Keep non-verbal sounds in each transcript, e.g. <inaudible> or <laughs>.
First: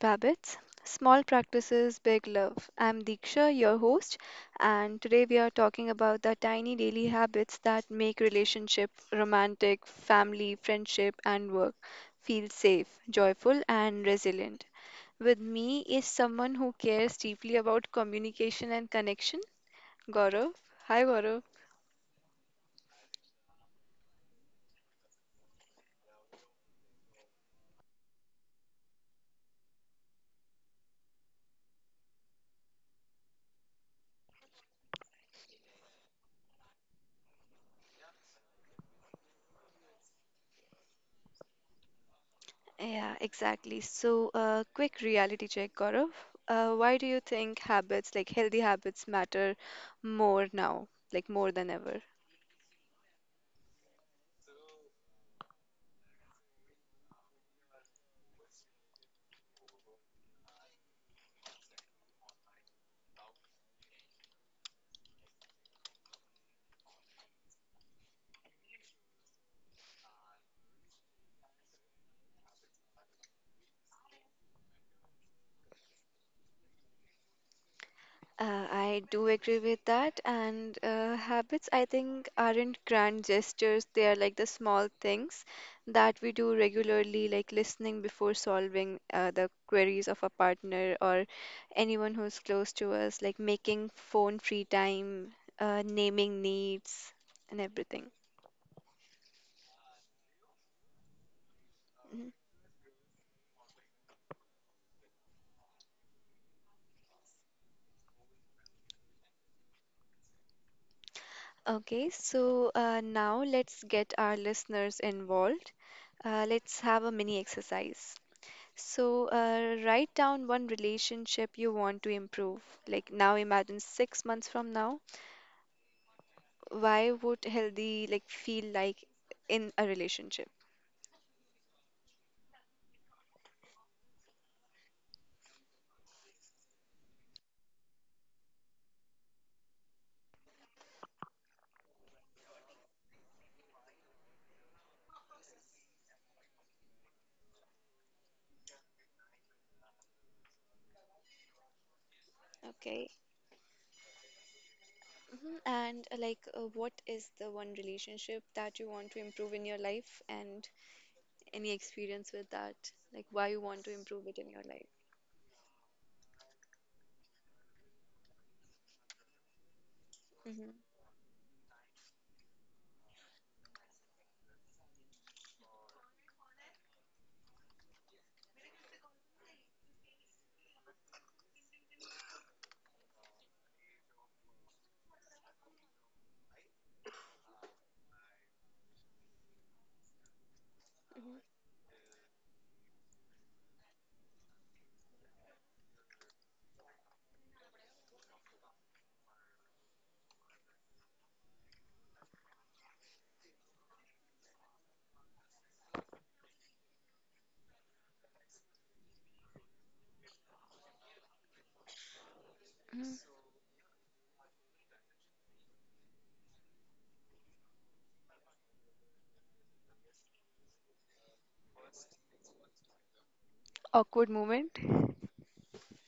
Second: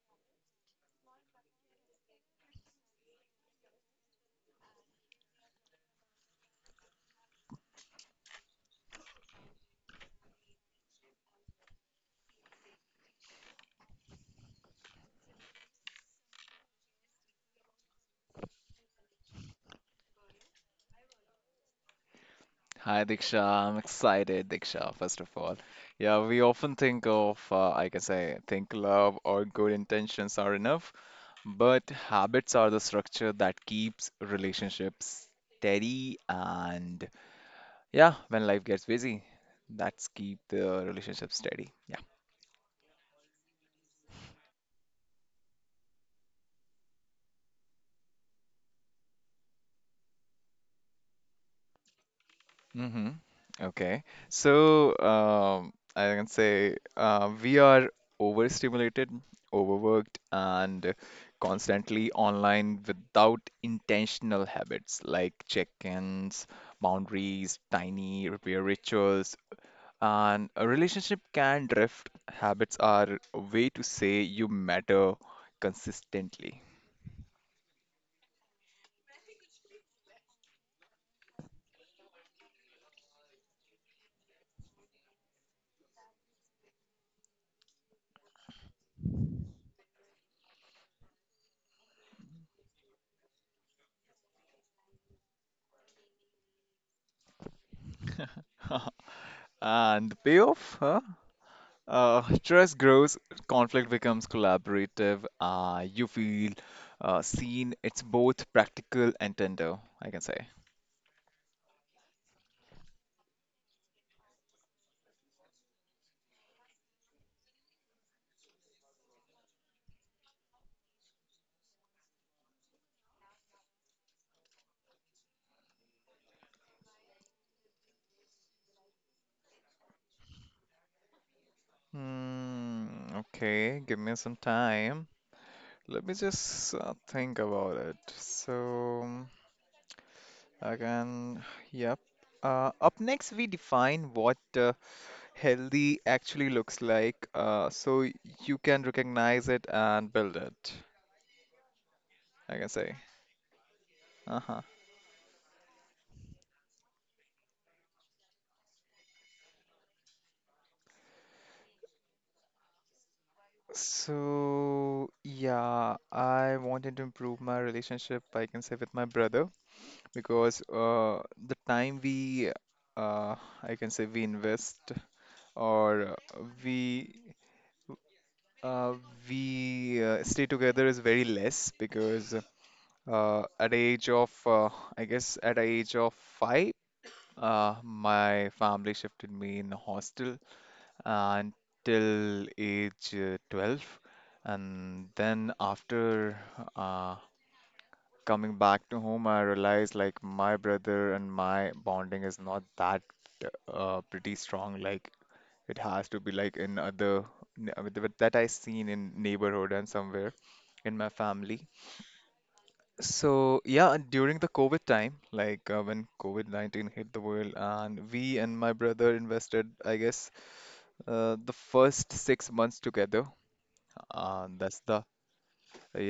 Habits Small Practices, Big Love. I'm Diksha, your host, and today we are talking about the tiny daily habits that make relationship, romantic, family, friendship, and work feel safe, joyful, and resilient. With me is someone who cares deeply about communication and connection, Gaurav. Hi, Gaurav. Hi Diksha, I'm excited, Diksha, first of all. Yeah, we often think of, I can say, think love or good intentions are enough, but habits are the structure that keeps relationships steady and yeah, when life gets busy, that's keep the relationship steady. Yeah. Yeah, exactly. So, quick reality check, Gaurav. Why do you think habits, like healthy habits, matter more now, like more than ever? Mm-hmm. Okay. So, I can say we are overstimulated, overworked, and constantly online without intentional habits like check-ins, boundaries, tiny repair rituals. And a relationship can drift. Habits are a way to say you matter consistently. I do agree with that. And habits, I think, aren't grand gestures. They are like the small things that we do regularly, like listening before solving the queries of a partner or anyone who's close to us, like making phone free time, naming needs, and everything. <laughs> And the payoff? Huh? Mm-hmm. Trust grows, conflict becomes collaborative. You feel seen. It's both practical and tender, I can say. Okay, so now let's get our listeners involved. Let's have a mini exercise. So, write down one relationship you want to improve. Like now, imagine 6 months from now, why would healthy like feel like in a relationship? Hmm, okay, give me some time. Let me just think about it. So, again, yep. Up next, we define what healthy actually looks like, so you can recognize it and build it, I can say. Okay. Uh huh. Mhm. And like, what is the one relationship that you want to improve in your life, and any experience with that? Like, why you want to improve it in your life? So, yeah, I wanted to improve my relationship, I can say, with my brother because Hmm. The time uh, I can say, we invest or uh, we uh, we stay together is very less because at age of , I guess at age of five, my family shifted me in a hostel uh, until age 12. And then after uh, coming back to home, I realized like my brother and my bonding is not that pretty strong. Like it has to be like in other with that I seen in neighborhood and somewhere in my family. Mhm. So yeah, and during the COVID time, when COVID-19 hit the world, and we and my brother invested, I guess, the first 6 months together. Awkward moment. That's the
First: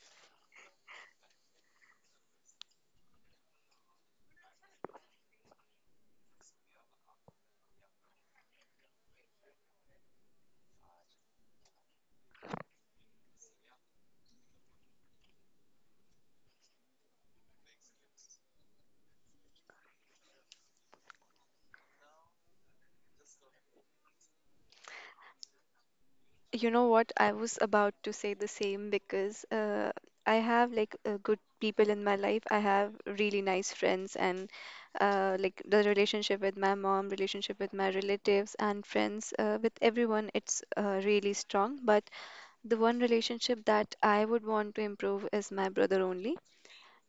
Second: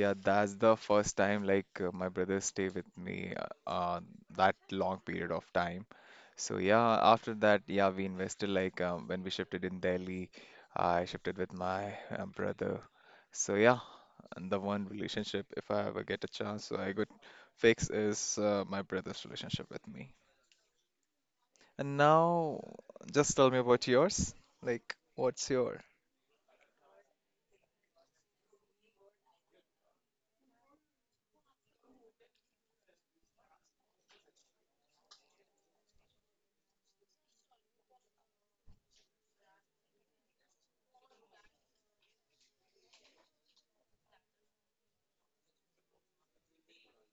yeah, that's the first time my brother stay with me uh, uh, that long period of time. So yeah, after that, yeah, we invested like when we shifted in Delhi, I shifted with my brother. So yeah, and the one relationship if I ever get a chance, so I could fix is my brother's relationship with me. And now, just tell me about yours. Like, what's your? You know what? I was about to say the same because I have like good people in my life. I have really nice friends, and like the relationship with my mom, relationship with my relatives and friends, with everyone, it's really strong. But the one relationship that I would want to improve is my brother only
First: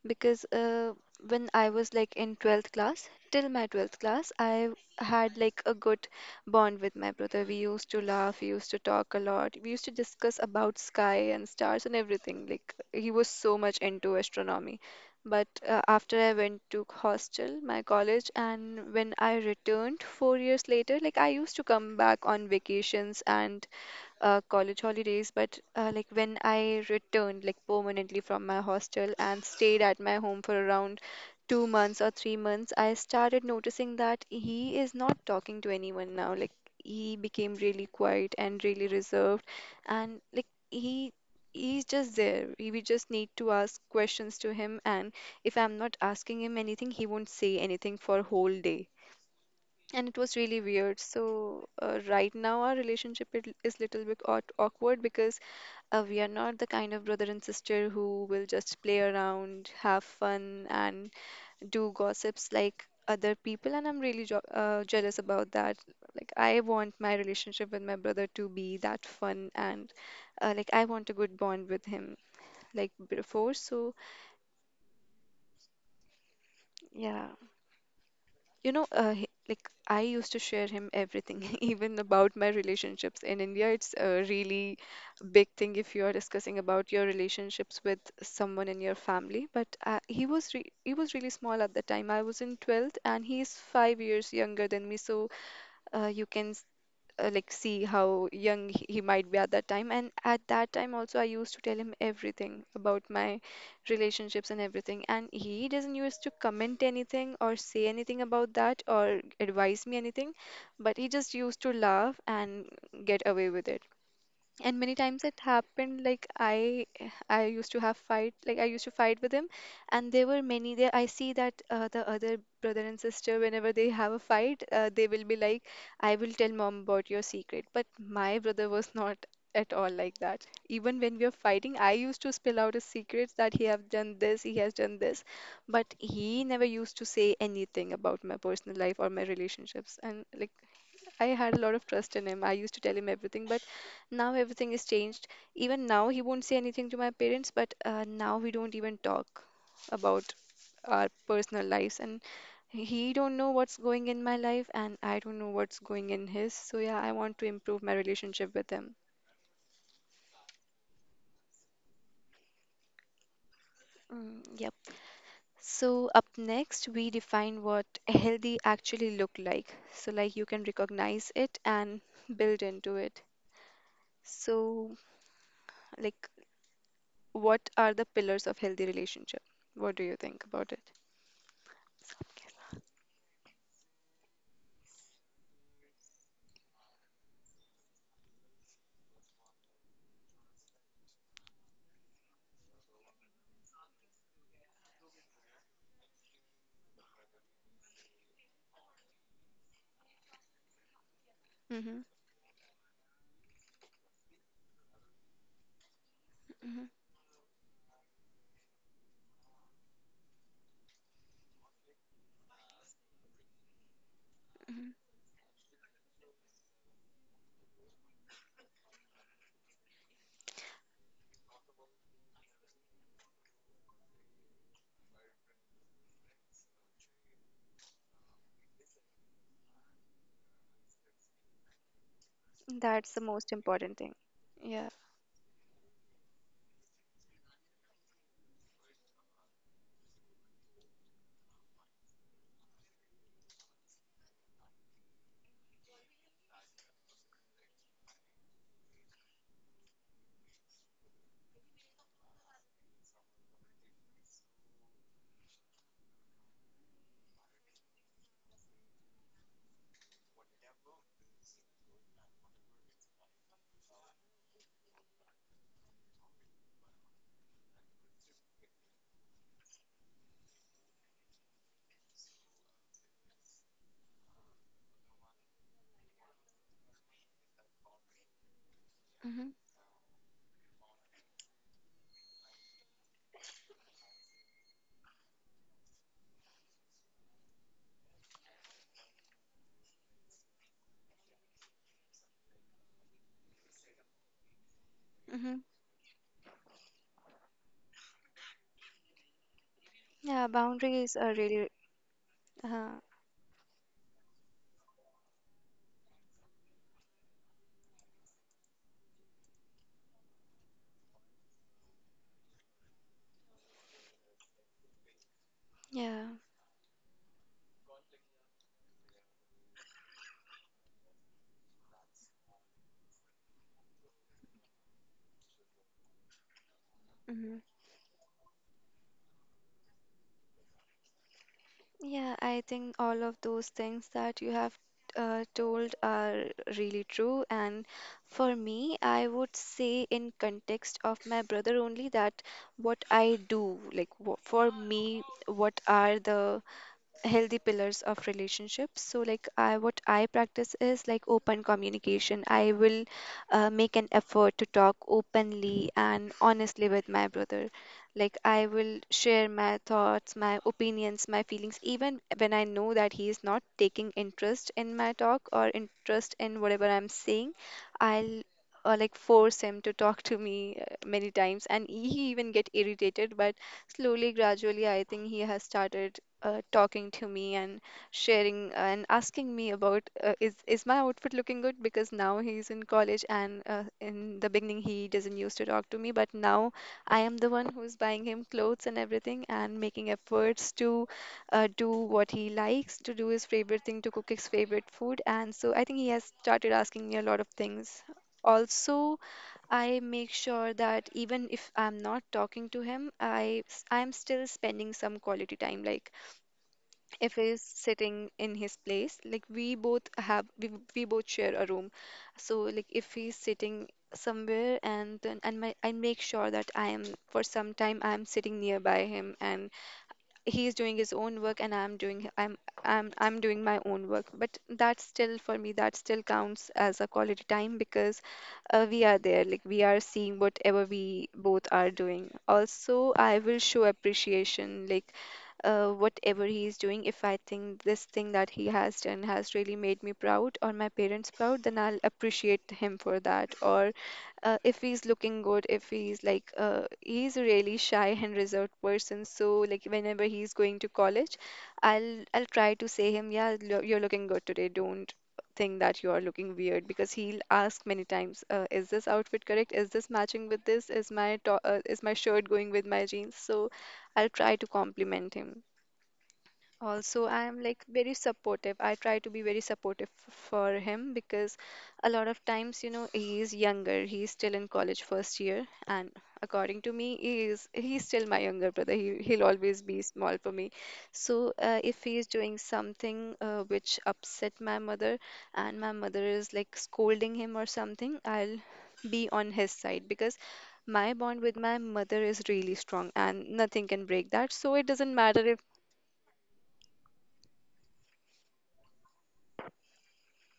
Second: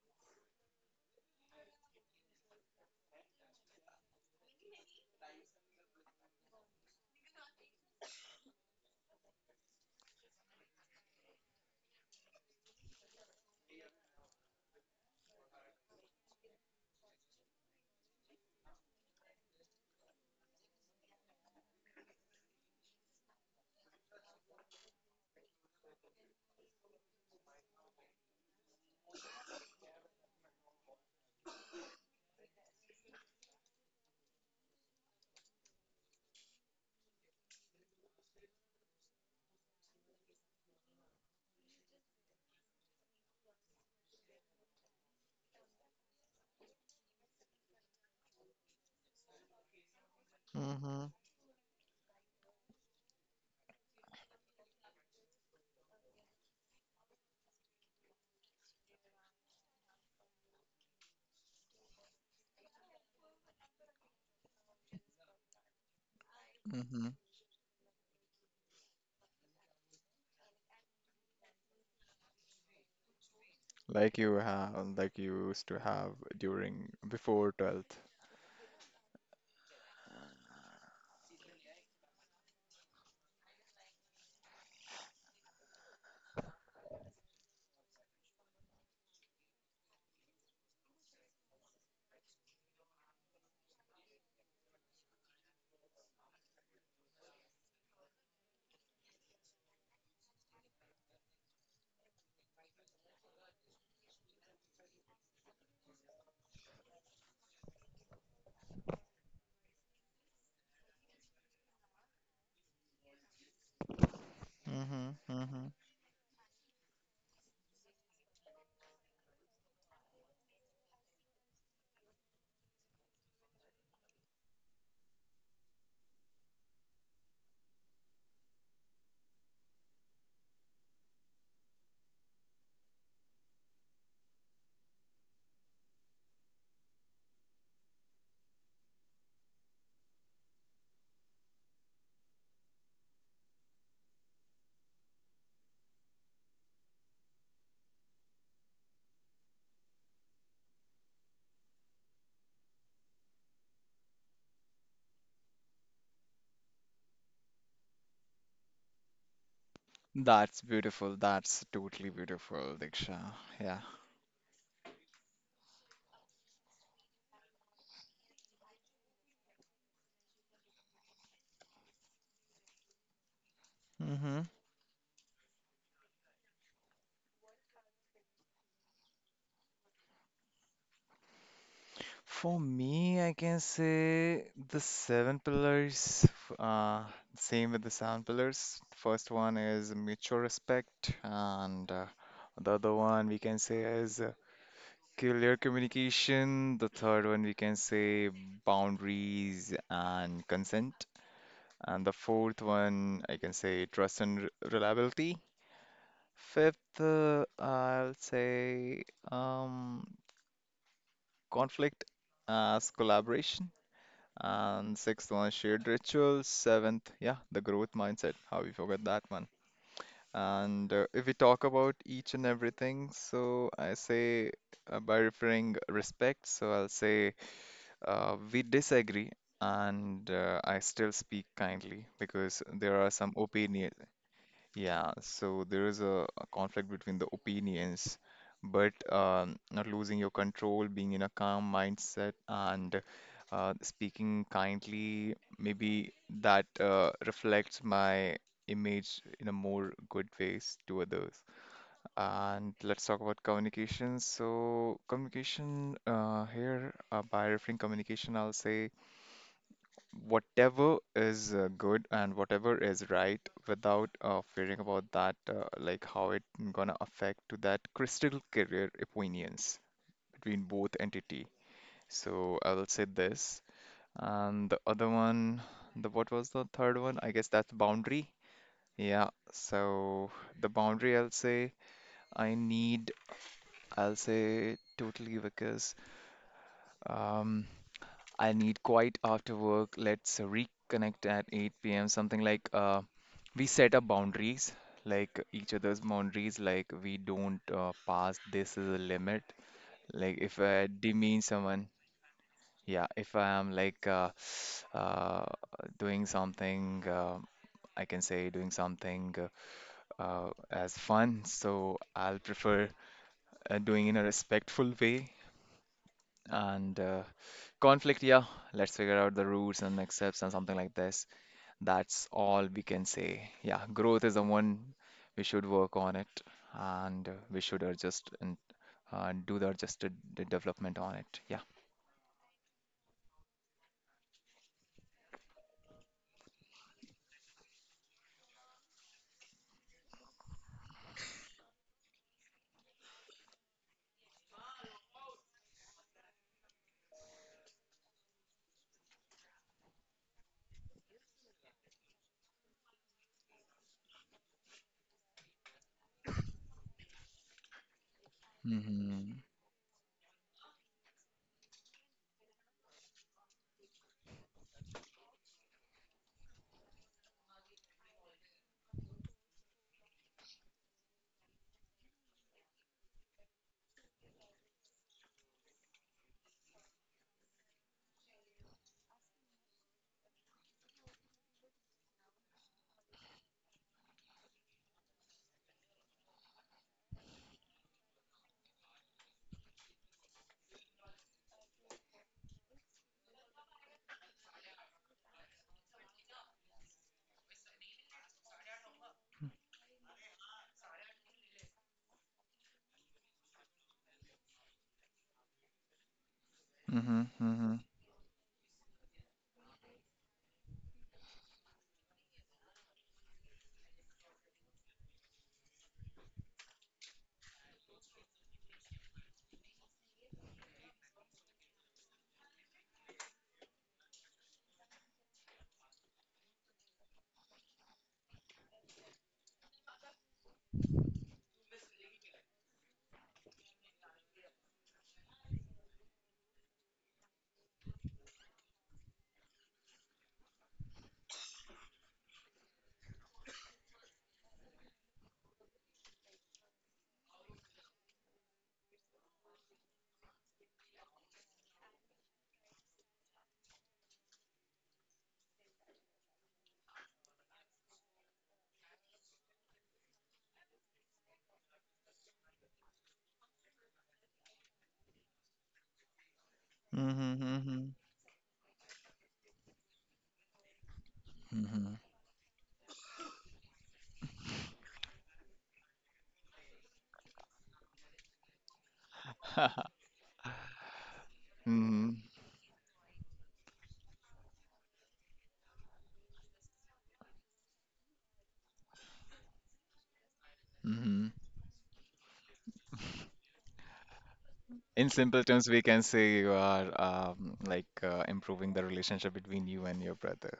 because when I was like in 12th class, till my 12th class, I had like a good bond with my brother. We used to laugh, we used to talk a lot, we used to discuss about sky and stars and everything. Like he was so much into astronomy. But after I went to hostel, my college, and when I returned 4 years later, like I used to come back on vacations and college holidays, but like when I returned like permanently from my hostel and stayed at my home for around 2 months or 3 months, I started noticing that he is not talking to anyone now. Like he became really quiet and really reserved, and like he's just there. We just need to ask questions to him, and if I'm not asking him anything, he won't say anything for whole day. And it was really weird. Mm-hmm. So right now our relationship it is little bit awkward because we are not the kind of brother and sister who will just play around, have fun, and do gossips like other people. And I'm really jealous about that. Like I want my relationship with my brother to be that fun. And like I want a good bond with him like before. So Like you have, you used to have during yeah. before 12th. Like I used to share him everything, <laughs> even about my relationships. In India, it's a really big thing if you are discussing about your relationships with someone in your family. But he was re he was really small at the time. I was in 12th, and he is 5 years younger than me. So you can like see how young he might be at that time. And at that time also I used to tell him everything about my relationships and everything. And he doesn't used to comment anything or say anything about that or advise me anything, but he just used to laugh and get away with it. And many Mm-hmm, times it mm-hmm. happened like I used to have fight. Like I used to fight with him. And there were many there I see that the other brother and sister whenever they have a fight, they will be like I will tell mom about your secret. But my brother was not at all like that. Even when we are fighting I used to spill out his secrets that he have done this, he has done this. But he never used to say anything about my personal life or my relationships. And like I had a lot of trust in him. I used to tell him everything, but now everything is changed. Even now, he won't say anything to my parents, but now we don't even talk about our personal lives. And he don't know what's going in my life, and I don't know what's going in his. So yeah, I want to improve my relationship with him. That's beautiful. That's totally beautiful, Diksha. Yeah. Mm, yep. So up next, we define what healthy actually look like. So like you can recognize it and build into it. Mm-hmm. So like what are the pillars of healthy relationship? What do you think about it? For me, I can say the seven pillars, same with the seven pillars. First one is mutual respect, and the other one we can say is clear communication. The third one we can say boundaries and consent. Mhm. And the fourth one, I can say trust and reliability. Mhm. Fifth, I'll say um, conflict as collaboration. And sixth one, shared rituals. Seventh, yeah, the growth mindset. How we forgot that one. And if we talk about each and everything, so I say by referring respect, so I'll say we disagree, and I still speak kindly because there That's are the some most opinion. important thing. Yeah. Yeah, so there is a conflict between the opinions, but not losing your control, being in a calm mindset, and speaking kindly, maybe that reflects my image in a more good ways to others. And let's talk about communication. So, communication here, by referring communication, I'll say whatever is good and whatever is right without fearing about that like how it gonna affect to that crystal career opinions between both entity, so I will say this. And the other one, the what was the third one, I guess that's boundary. Yeah, Mhm. so the boundary I'll say I need, I'll say totally because um I need quiet after work. Let's reconnect at 8 p.m. Something like we set up boundaries, like Hmm. each other's boundaries, like we don't pass, this is a limit. Like Yeah, if I boundaries are demean really. someone, Uh, yeah, if I am <sighs> uh, doing something, I can say doing something as fun, so I'll prefer doing in a respectful way. yeah. And conflict, yeah, let's figure out the roots and next steps and something like this, that's all we can say. Yeah, growth is the one we should work on it, and Hmm. we should adjust and do the adjusted development on it. Yeah. Yeah, I think all of those things that you have told are really true. And for me, I would say, in context of my brother only, that what I do, like for me, what are the healthy pillars of relationships? So like I what I practice is like open communication. I will make an effort to talk openly and honestly with my brother. Like I will Mm-hmm. share my thoughts, my opinions, my feelings, even when I know that he is not taking interest in my talk or interest in whatever I'm saying. I'll like force him to talk to me many times, and he even get irritated. But slowly gradually I think he has started talking to me and sharing and asking me about, is my outfit looking good? Because now he's in college and in the beginning he doesn't used to talk to me, but now I am the one who's buying him clothes and everything and making efforts to do what he likes, to do his favorite thing, to cook his favorite food. And so I think he has started asking me a lot of things. Also, I make sure that even if I'm not talking to him, I'm still spending some quality time. Like Mm-hmm. if he's Mm-hmm. sitting in his place, like we both share a room. So like if he's sitting somewhere, and then and my, I make sure that I am for some time I'm sitting nearby him, and he's doing his own work, and I'm doing h- I'm doing my own work. But that still for me that still counts as a quality time because we are there, like we are seeing whatever we both are doing. Also I will show appreciation, like whatever he is doing, if I think this thing that he has done has really made me proud or my parents proud, then I'll appreciate him for that. Or if he's looking good, if he's like, he's a really shy and reserved person. So like whenever he's going to college, I'll try to say him, yeah, you're looking good today. Don't think that you are looking weird because he'll ask many times, is this outfit correct, is this matching with this, is my is my shirt going with my jeans. So I'll try to compliment him. Also, I am like Mm-hmm. very supportive. I try to be very supportive for him because Mm-hmm. <laughs> a lot of times, he is younger. He is still in college first year, and according to me, he's still my younger brother. He'll always Hmm, be small for me. So if mm he is doing something which upset my mother, and my mother is like scolding him or something, I'll be on his side because hmm, mm hmm, mm hmm, mm hmm, my hmm bond hmm. with my mother is really strong, and nothing can break that. So it In doesn't simple matter. terms, we can say you are improving the relationship between you and your brother,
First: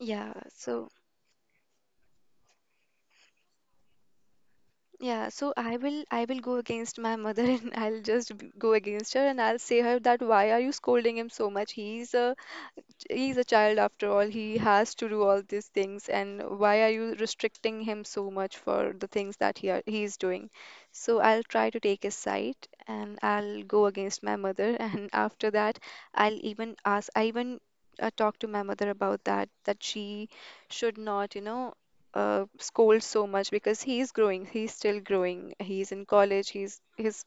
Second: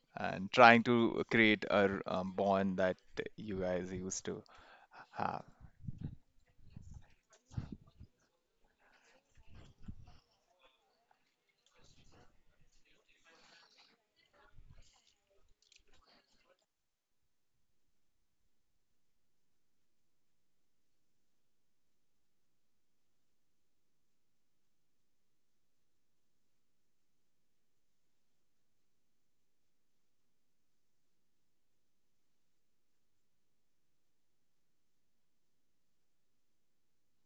Yeah, and trying so to create a bond that you guys used to yeah, have. so I will go against my mother <laughs> and I'll just go against her and I'll say her that why are you scolding him so much? He's a child after all. He has to do all these things, and why are you restricting him so much for the things that he's doing? So I'll try to take his side, and I'll go against my mother. <laughs> And after that, I'll even ask. I even talked to my mother about that, that she should not, scold so much because he's growing. He's still growing. He's in college. He's.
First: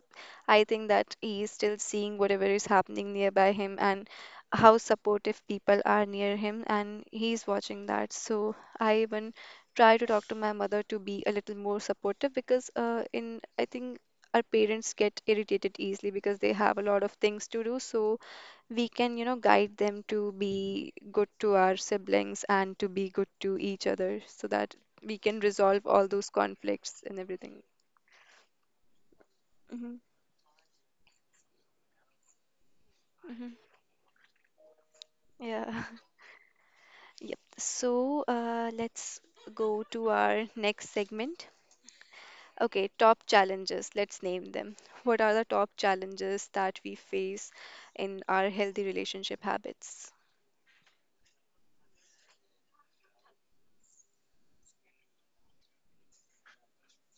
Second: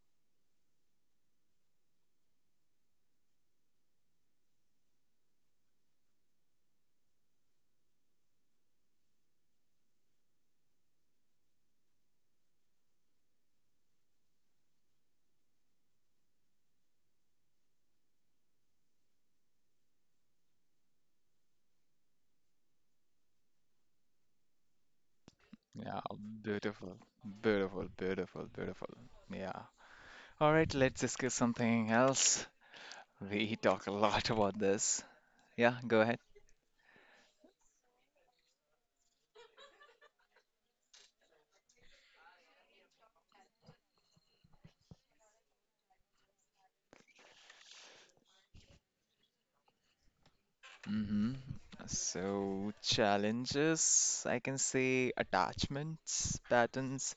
I think that he's still seeing whatever is happening nearby him, and how supportive people are near him, and he's watching that. So I even try to talk to my mother to be a little more supportive because in I think our parents get irritated easily because they have a lot of things to do. So we can, guide them to be good to our siblings and to be good to each other, so that we can resolve Yeah, all those beautiful, conflicts and everything. beautiful, beautiful, beautiful. Yeah. hmm All right, let's discuss something else. hmm We talk a lot about this. Yeah, yeah. go <laughs> ahead. Yep. So let's go to our next segment. Okay, top challenges, let's name them. What are the top challenges that we face in our healthy relationship habits? Mm-hmm. So, challenges, I can say attachments, patterns,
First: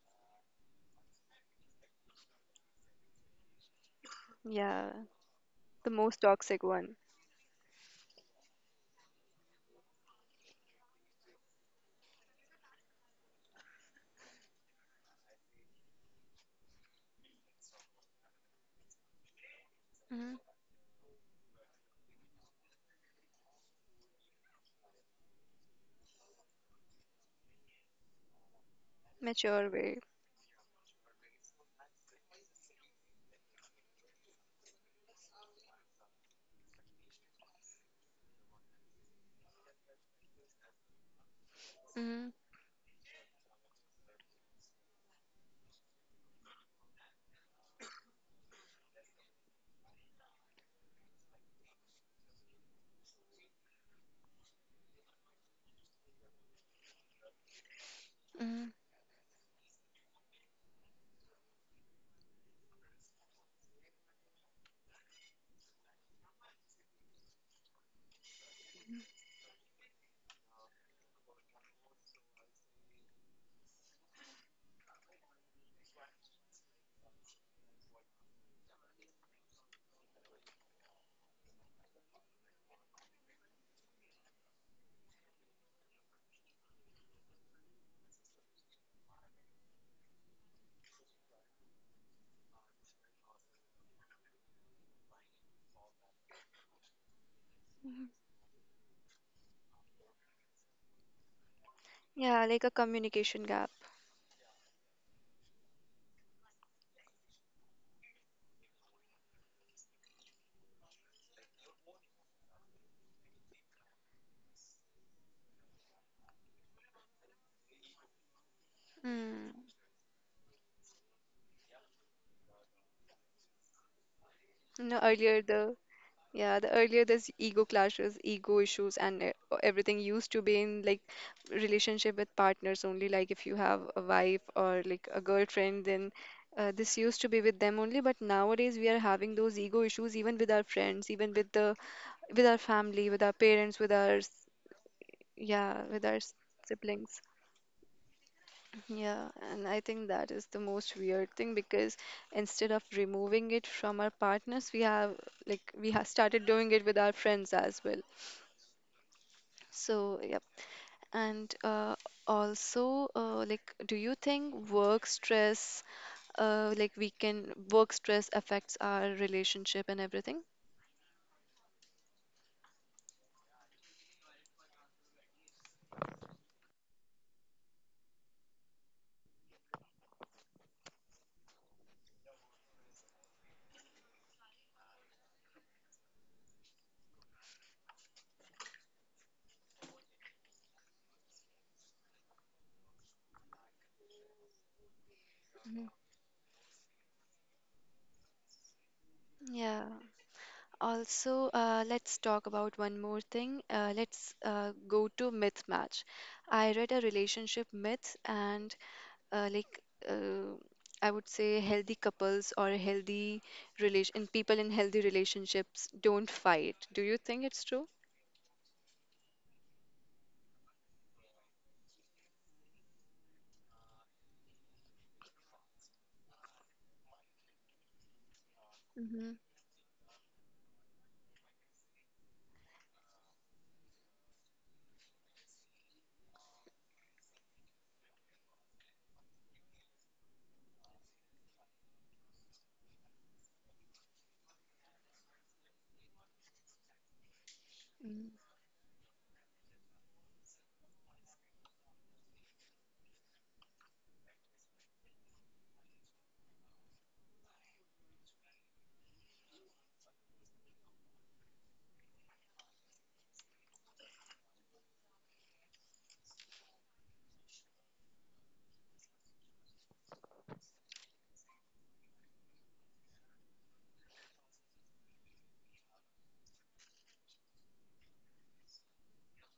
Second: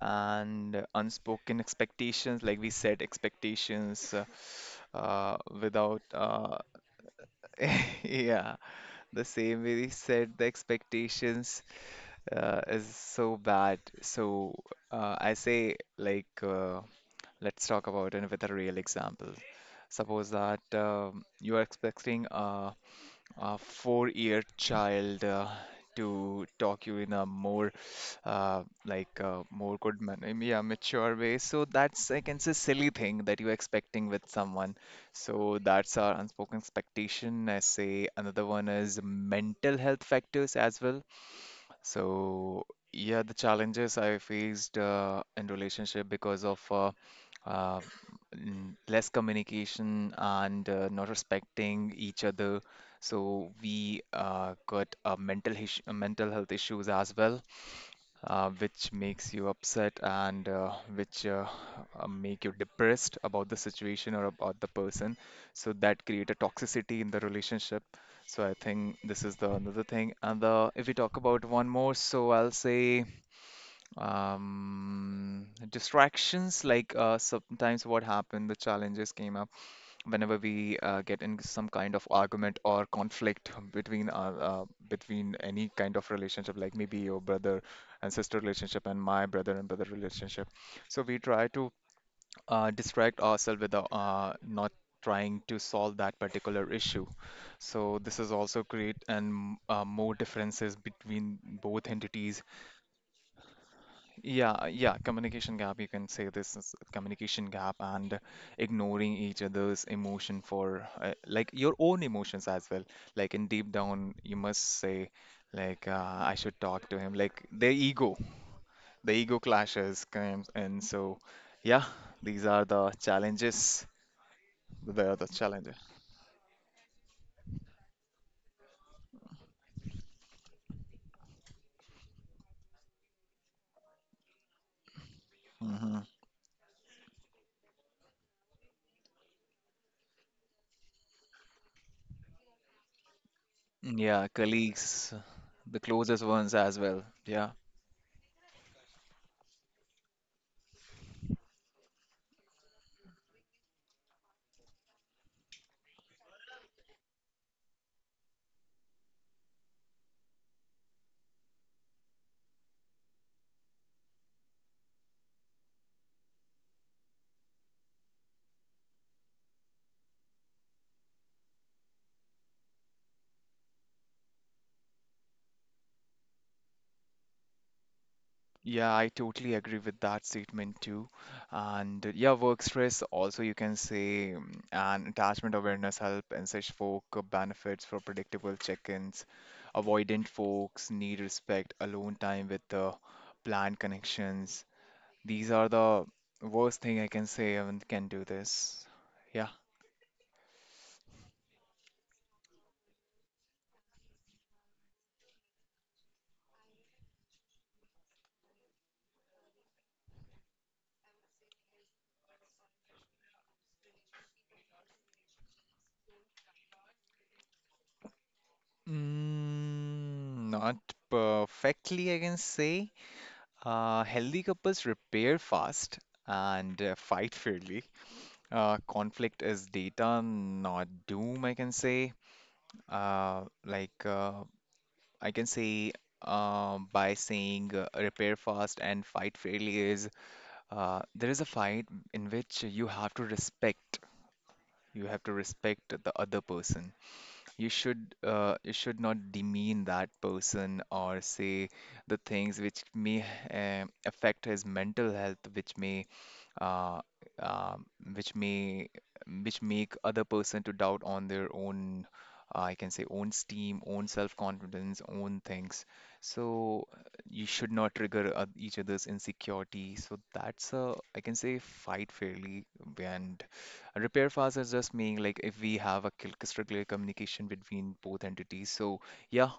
and unspoken expectations. Like we said, expectations Yeah, the without most toxic one. <laughs> yeah, the same way he said the expectations is so bad. So I say let's talk about another real example. Suppose hmm that you are expecting a four-year child to talk you in a more Mature more good, way. man, I mean, yeah, mature way. So that's, I can say, silly thing that you're expecting with someone, so that's our unspoken expectation. I say another one is mental health factors as well. hmm So yeah, the challenges I faced in relationship because of uh, less communication and not respecting each other. So we got mental health issues as well, hmm which makes you upset and which make you depressed about the situation or about the person. So that create a toxicity in the relationship. So I think this is the another thing. And the if we talk about one more, so I'll say distractions, sometimes what happened, the challenges came up whenever we get in some kind of argument or conflict <laughs> between between any kind of relationship, like maybe your brother and sister relationship and my brother and brother relationship. So we try to distract ourselves with not trying to solve that particular issue, so this is also create and more differences between both entities. Yeah, like a communication gap. Yeah, communication gap. You can say this is a communication gap and ignoring each other's emotion for like your own emotions as well. Like in deep down, you must say I should talk to him. Like their ego, the ego Mm. clashes comes, and so yeah, these are the challenges. You know, They are the earlier challenges. the Yeah, the earlier this ego clashes, ego issues, and everything used to be in like relationship with partners only. Like if you have a wife or like a girlfriend, Hmm. then this used to be with them only. But nowadays we are having those ego issues even with our friends, even with the with our family, with our parents, with our Yeah, colleagues, the yeah, with our closest ones as well. siblings. Yeah. Yeah, and I think that is the most weird thing because instead of removing it from our partners, we have we have started doing it with our friends as well. So, yep. And also, like, do you think work stress, like, we can work stress affects our relationship and everything? Yeah, I totally agree with that statement too. And yeah, work stress also you can say and attachment awareness help and such folk benefits for predictable check-ins. Avoidant folks need respect, alone time with the planned connections. These are Mhm. the worst thing, I can say, and can do this. Yeah. Yeah. Also, let's talk about one more thing. Let's go to myth match. I read a relationship myth, and uh, like uh, I would say, healthy couples or healthy relation people in healthy relationships don't fight. Do you think it's true? Mm, not perfectly, I can say. Healthy couples repair fast and fight fairly. Mhm, Conflict is data, not doom, I can say. Uh, like, uh, I can say by saying repair fast and fight fairly is there is a fight in which you have to respect. You have to respect the other person. You should mhm. You should not demean that person or say the things which may affect his mental health, uh, um, which may which make other person to doubt on their own I can say own steam, own self-confidence, own things. So you should not trigger each other's insecurity. So that's a, I can say, fight fairly. And repair files are just meaning like if we have a crystal clear communication between both entities. So yeah,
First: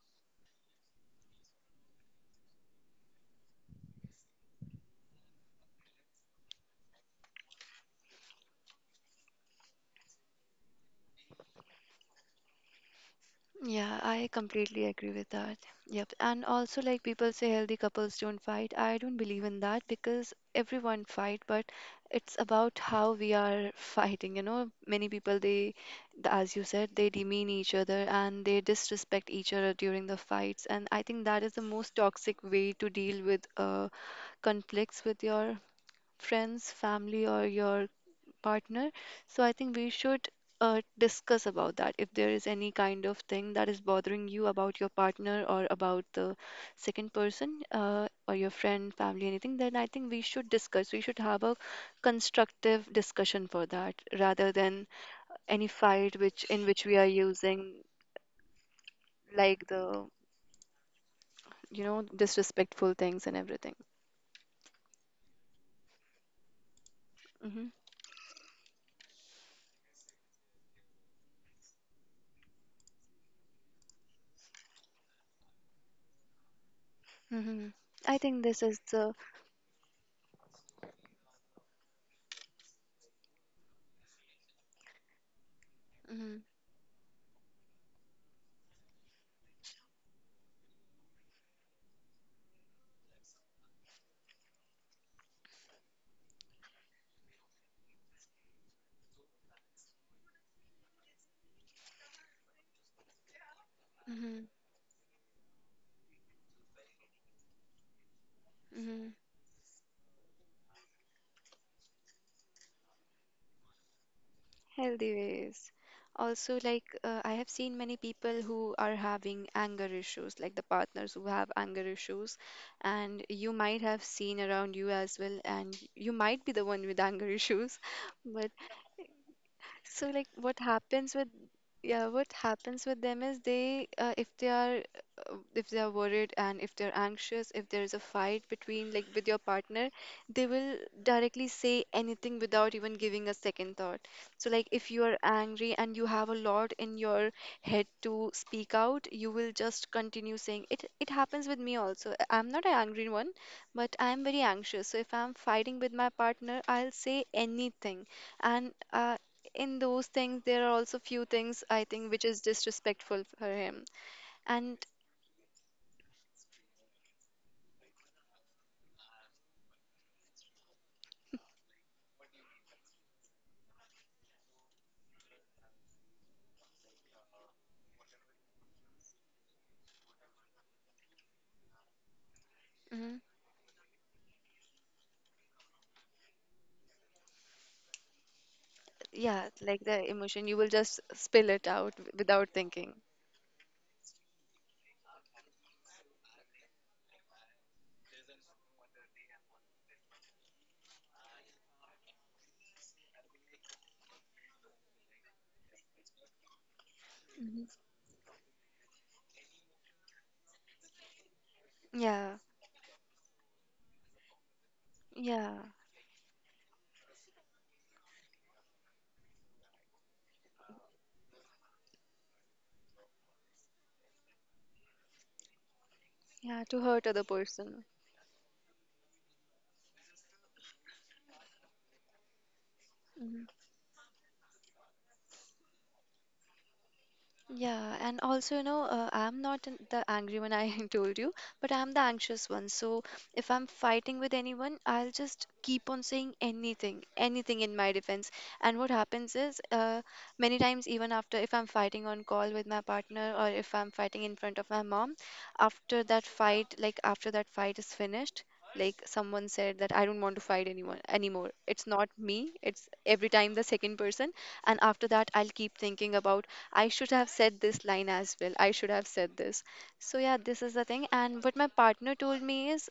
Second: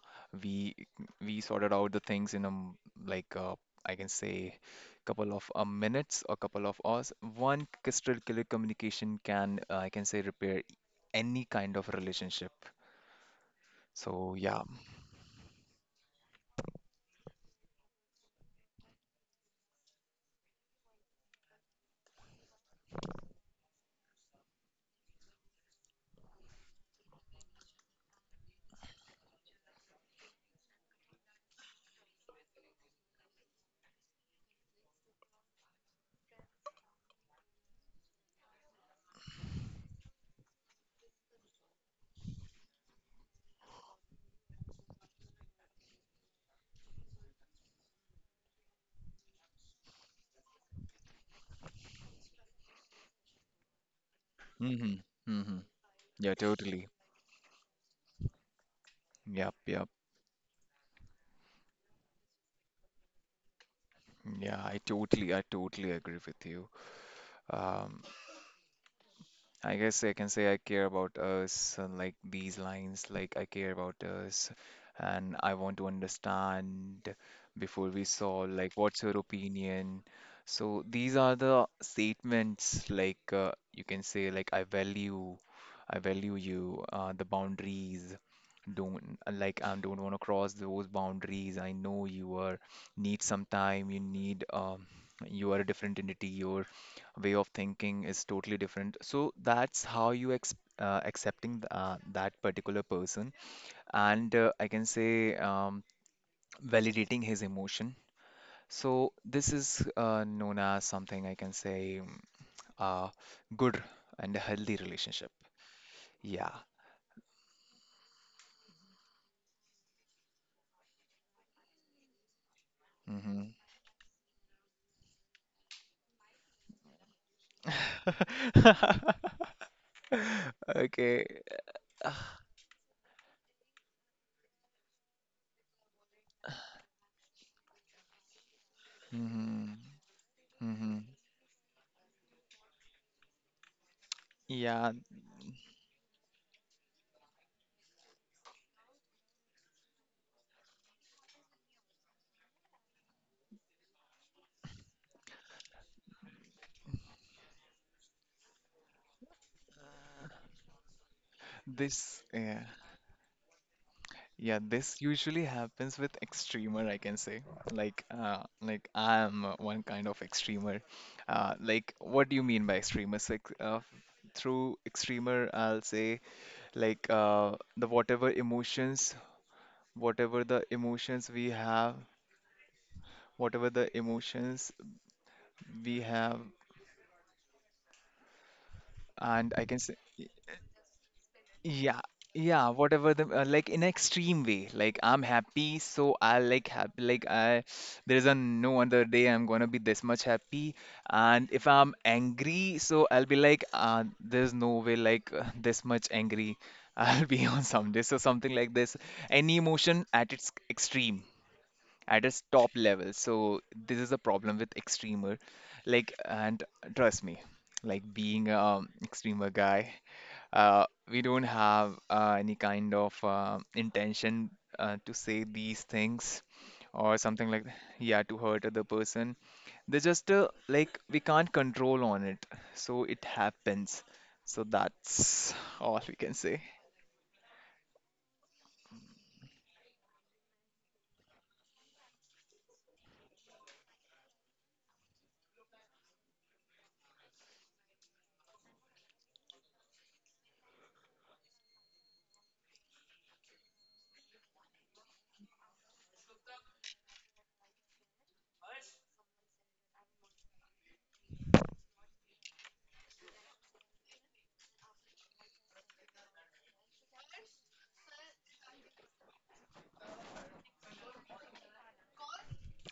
we sorted out the things in a m- like I can say couple of minutes or couple of hours. One crystal clear communication can I can say repair any kind of relationship. Yeah, I So yeah. completely agree with that. Yep. And also, like people say healthy couples don't fight. I don't believe in that because everyone fight, but it's about how we are <laughs> fighting. You know, many people as you said, they demean each other and they disrespect each other during the fights. And I think that is the most toxic way to deal with conflicts with your friends, family, or your partner. So I think we should discuss about that. If there is any kind of thing that is bothering you about your partner or about the second person or your friend, family, anything, then I think we should discuss. We should have a constructive discussion for that rather than Mm-hmm. Mm-hmm. any Yeah, fight which in totally. which we are using Yep, like yep. the disrespectful things and everything. Yeah, I totally agree with you. hmm Um, I guess I can say I care about us, and like these lines, like I care about us, and I want to understand hmm before we I think solve, this like, is what's the. your opinion? So these are the statements, like, you can say, like, I value hmm you, the boundaries. Don't I don't want to cross those boundaries. I know you are need some time. You need you are a different entity. You way of thinking is totally different. So that's how you ex accepting that particular person, and hmm I can say validating his emotion. So hmm this is known as something, I can say, uh, good and healthy Healthy relationship. ways. Yeah. Also, like I have seen many people who are having anger issues, like the partners who have anger issues, and Hmm. you might have seen around you as well, and you might be the one with anger issues, <laughs> but <laughs> so like what happens Okay. with yeah what happens with them is they if they are worried and if they're anxious, if there is a fight between like with your Hmm. partner, they will Hmm. directly say anything without even giving a second thought. So like if Yeah. you are angry and you have a lot in your head to speak out, you will just continue saying it. It happens with me also. I'm not an angry one, but I'm very anxious. So if I'm fighting with my partner, I'll say anything, and in those things there are also few things I think This. which is Yeah. disrespectful for him Yeah, and this usually happens with extremer, I can say. Like, I am one kind of extremer. Like, what do you mean by extremer? Through extremer, I'll say like the whatever emotions, whatever the emotions we have, hmm whatever the emotions we have, yeah, and I can like say. the emotion you will just spill it out Yeah, without yeah, thinking. whatever the like in extreme way. Like I'm happy, so I like happy. There's a no other day I'm gonna be this much happy. And if I'm angry, so I'll be like, there's no way like <laughs> this much angry <laughs> I'll be on hmm some day. So something like this. Any emotion at its extreme at yeah its top level. So this is a problem with extremer. yeah Like, and Trust me, like being a extremer guy, we don't have any kind of intention to say these things yeah, to hurt or other something like that. person. Yeah, to hurt other person. They just like we can't control on it, so it happens. So that's all we can say. Yeah, and also, you know, I'm not an- the angry one I <laughs> told you, but I'm the anxious one. So if I'm fighting with anyone, I'll just keep on saying anything, anything in my defense. And what happens is, many times, even after if I'm fighting on call with my partner or if I'm fighting in front of my mom, after that fight, like after that fight is finished, like someone said that I don't want to fight anyone anymore. It's not me, it's every time the second person. And after that, I'll keep thinking about I should have said this line as well. I should have said this. So yeah, this is the thing. And what my partner told me is,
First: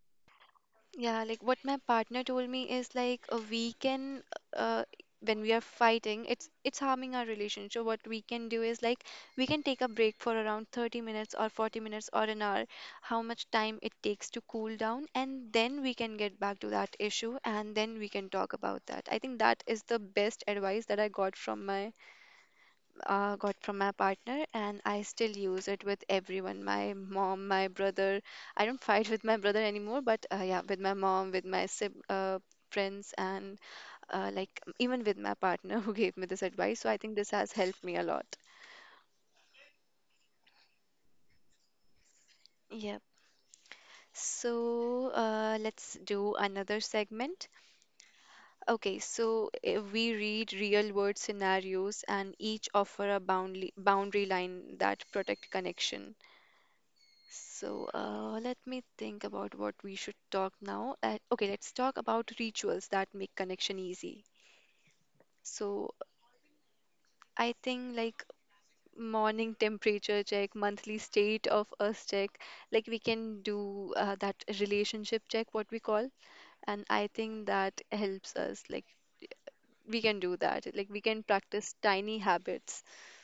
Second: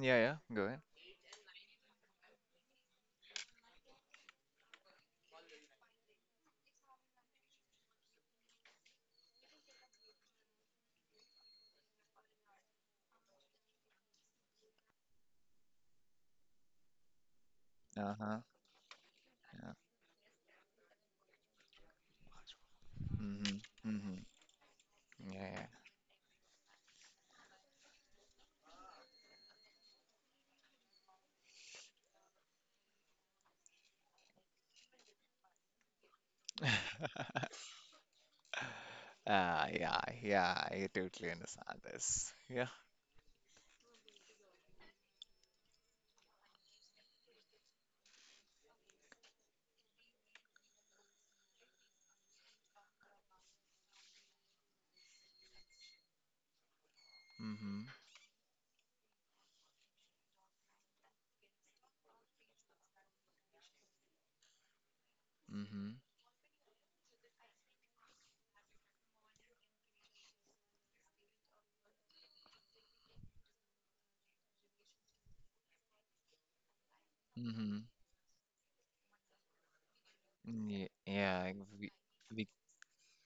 Yeah, yeah, go ahead. yeah, like what my partner told me is like uh, when we are fighting, it's harming our relationship. What we can do is like we can take a break for around 30 minutes or 40 minutes or an hour, how much time it takes to cool down, and then we can get back to that issue, and then we can Uh-huh. talk about that. I think that Yeah. is the best advice that I got Mm-hmm. from my Mm-hmm. partner, and I still Yeah, use it with everyone. My mom, my brother. I don't <laughs> fight with my brother anymore, but yeah, with my mom, with my sib friends, and like even with my partner <laughs> who gave me this advice. So I think yeah. this <laughs> has helped me a lot. Yeah, yeah, I totally understand this. Yeah. Yep. So let's do another segment. Okay, so we read real world scenarios and each offer a boundary line that protect connection. Mm-hmm. So let me think about what we should talk now. Okay, let's talk about rituals that make connection easy. Mm-hmm. So I think like morning temperature check, monthly state of us check, like we can do that relationship check, what we call, and I think Mm-hmm. that helps us. Like we can do that. Yeah, Like we can yeah, practice we, tiny we, habits.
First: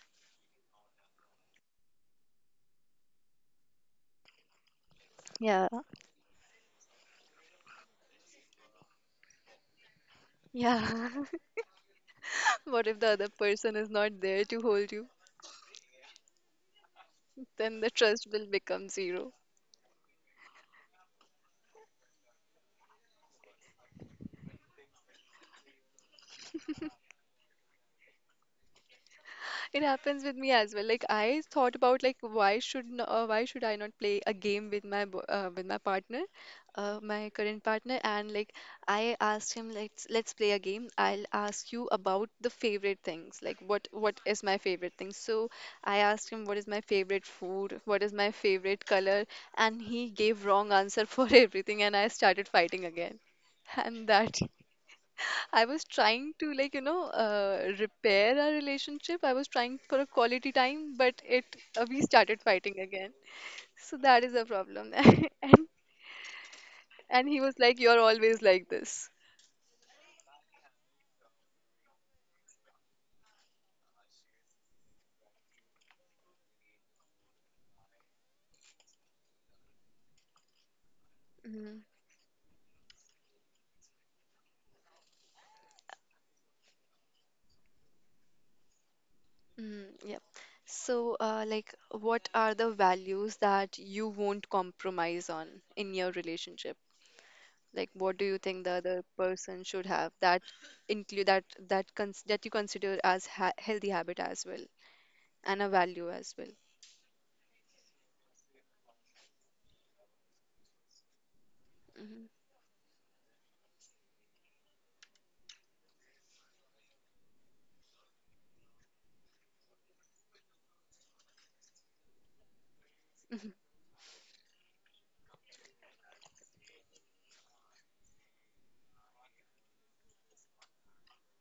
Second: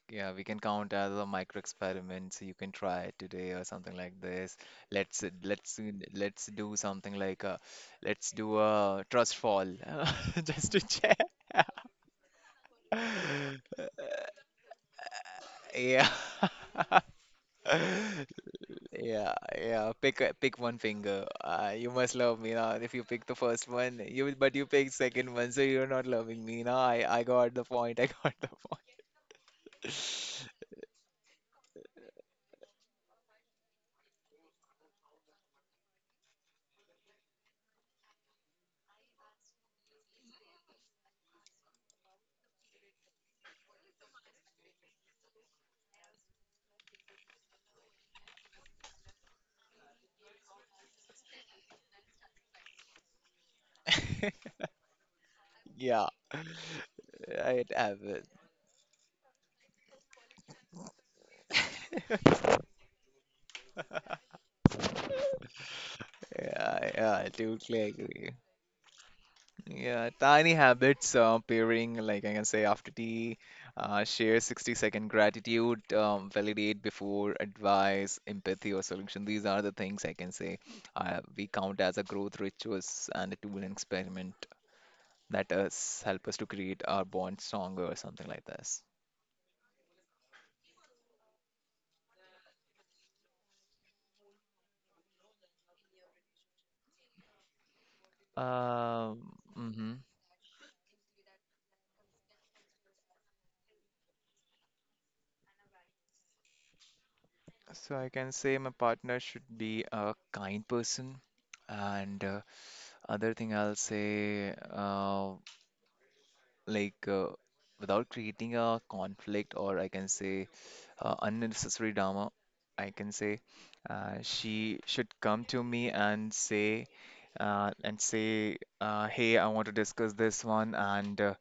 yeah, we can count as a micro experiment. So you can try today or something like this. Let's Yeah. let's let's do something like let's do a trust fall <laughs> just to Yeah. check. <laughs> What if the other person <laughs> is not there to hold you? Yeah. Then the trust <laughs> will become zero. Yeah, yeah. Pick one finger. You must love me now. If you pick the first one, but you pick second one, so you're not loving me now. I got the point. I got the point. It happens with me as well. Like I thought about like why should I not play a game with with my partner, my current partner, and like I asked him, let's play a game. I'll ask you about the favorite things. Like what is my favorite thing? So I asked him, what is my favorite food, what is my favorite color, and he gave wrong answer for <laughs> everything, and I started fighting again. And that <laughs> I was Yeah, trying to it happened. repair our relationship. I was trying for a quality time, but it we started fighting again. So that is a problem. <laughs> And Yeah, yeah. and I he was like, totally "You're agree. always like this." Yeah, tiny habits. Pairing, like I can say, after tea. Share 60-second gratitude. Validate before advice, empathy or solution. These are the things I can say. We count Mm, as a growth rituals and a tool and experiment. That us help us to create our bond stronger or something like this. mm, yeah. So, like, what are the values that you won't compromise on in your relationship? Like, what do you think the other Um, person should mhm. have, that include that that cons that you consider as ha healthy habit as well and a value as well? So I can say my partner should be a kind person, and Mm-hmm. Other thing I'll say, like uh, without creating a conflict, or I can say unnecessary drama, I can say. She should come to me and say, hey, I want to discuss this one, and uh,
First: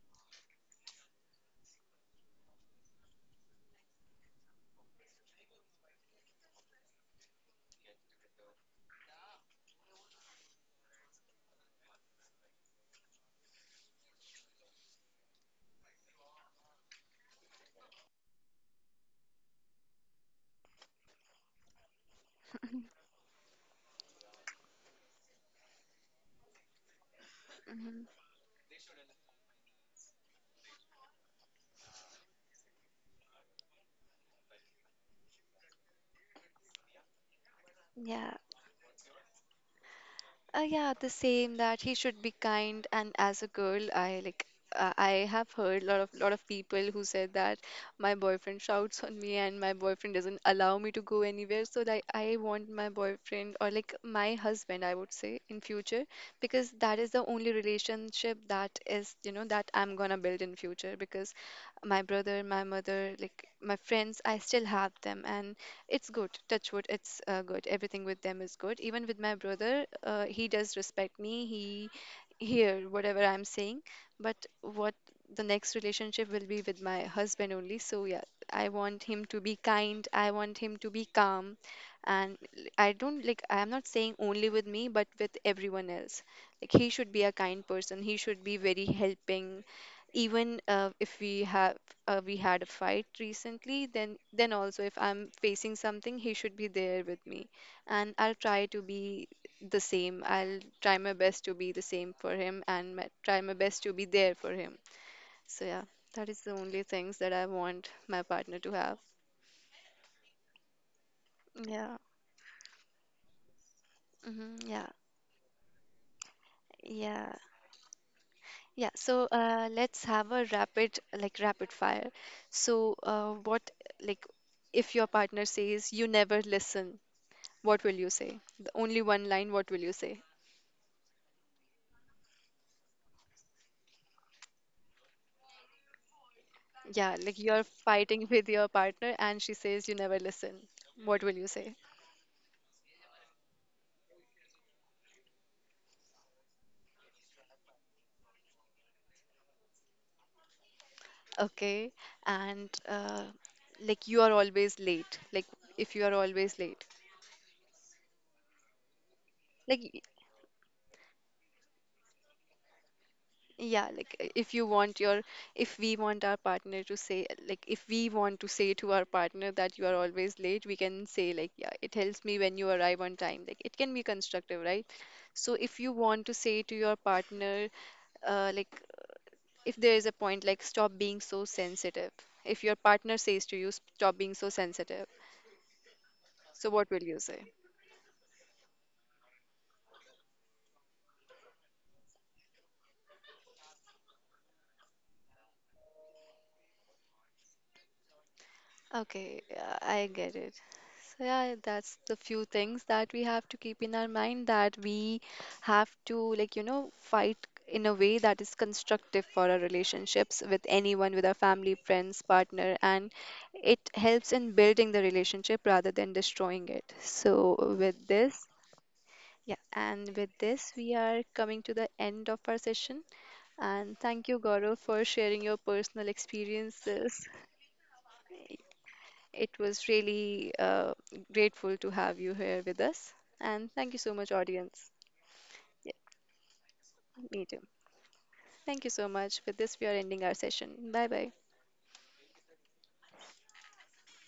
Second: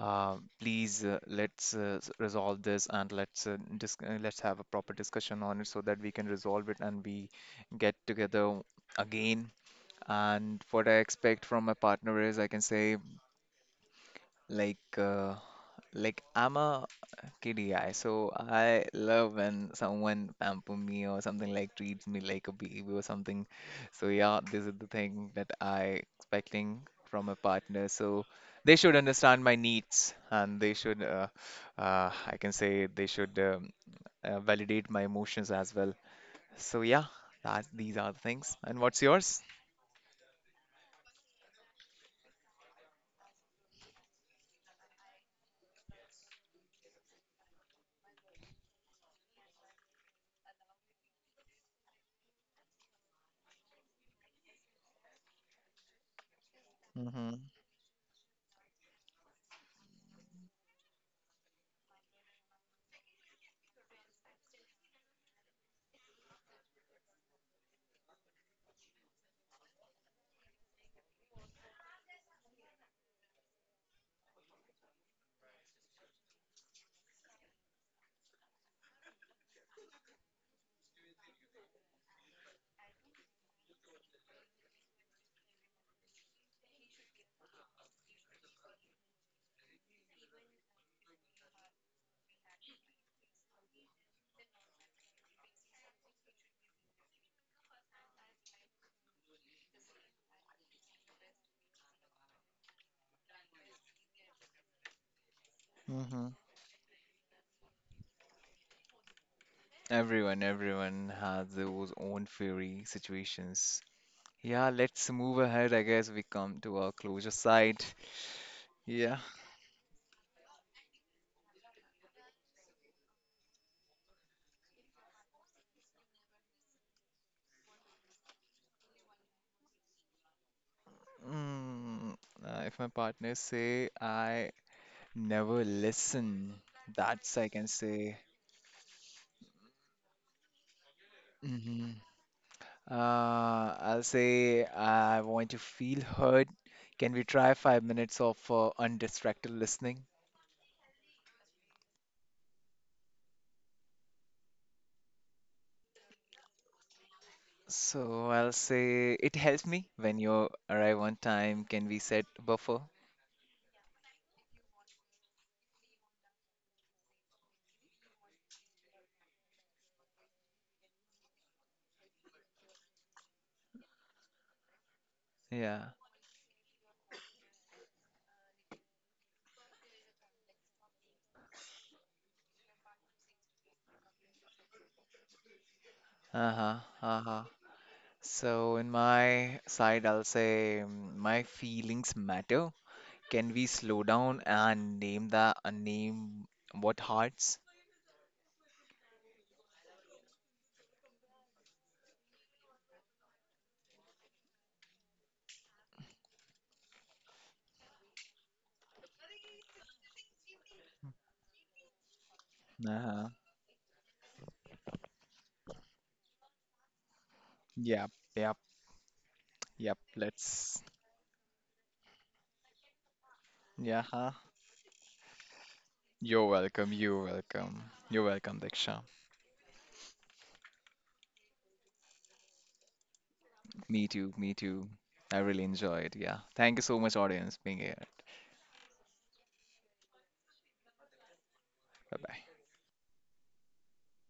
uh, please let's resolve this, and let's dis let's have a proper discussion on it so that we can resolve it and we get together again. And what I expect from my partner is, I can say, like. Like I'm a kitty guy, so I love when someone pamper me or something like treats me like a baby or something. So yeah, this is the thing that I expecting from a partner. So they should understand my needs and I can say they should validate my emotions as well. So yeah, that these are the Yeah. things. And what's yours? Yeah, the same, that he should be kind. And as a girl, I like I have heard lot of people who said that my boyfriend shouts on me and my boyfriend doesn't allow me to go anywhere. So like I want my boyfriend, or like my husband I would say, in future, because that is the Mm-hmm. only relationship that is, you know, that I'm gonna build in future, because my brother, my mother, like my friends, I still have them and it's good. Touch wood. It's good. Everything with them is good. Even with my brother, he does respect me. He hear whatever I'm saying. But what the next relationship will be with my husband only. So yeah, I want him to be kind. I want him to be calm, and I don't like. I'm not saying only with me, but with everyone else. Like he should be a kind person. He should be very helping, even if we have we had a fight recently, then also if I'm facing something, he should be there with me, and I'll try to be the same. I'll try my best to be the same for him, and try my best to be there for him. So yeah, Mm-hmm. that is the only things that I want my partner to have. Everyone, everyone has those yeah own fairy situations. hmm Yeah, yeah let's move ahead. I guess we come to our closure yeah side. yeah. Yeah. So let's have a rapid fire. So what like if your partner says you never listen, what will you say? The only one line, what will you say? Mm, if my partner say I never listen, Yeah, that's like I you're can say. fighting <laughs> with your partner and she says you never listen. What will you say? Hmm. I'll say I want to feel heard. Can we try 5 minutes of undistracted listening? Okay. And like you are always late. Like if you are always late. So I'll say it helps Like me y- when you arrive on time. Can we set buffer? yeah, like if you want your, if we want our partner to say, like if we want to say to our partner that you are always late, we can say like yeah, it helps me when you arrive on time. Like it can be constructive, right? So if Yeah. you want to say to your partner like if there is a point like stop being so sensitive, if your partner says to you stop being so sensitive, so Uh-huh. what will you say? Uh-huh. So, in my side, I'll say mm, my feelings matter. Can we slow down and name what hearts? Okay, yeah, I get it. So yeah, that's the few things that we have to keep in our mind, that we have to, like, fight in a way that is constructive for our relationships with anyone, with our family, friends, partner, and Uh-huh. it helps in building the relationship rather than destroying it. So with Yep, this, yep, yeah, yep. and with this, Let's. we are coming to the end of our session. And Yeah, thank huh? you, Gaurav, for sharing your personal You're welcome. You're experiences. welcome. You're welcome, Diksha. It was really grateful to have you here with us. And thank you Me so much, too, me too. audience. I really Yeah, enjoyed. Yeah. Thank you so much, me audience, too. being here. Thank you so much. With this, we are ending our session. Bye bye. Bye bye.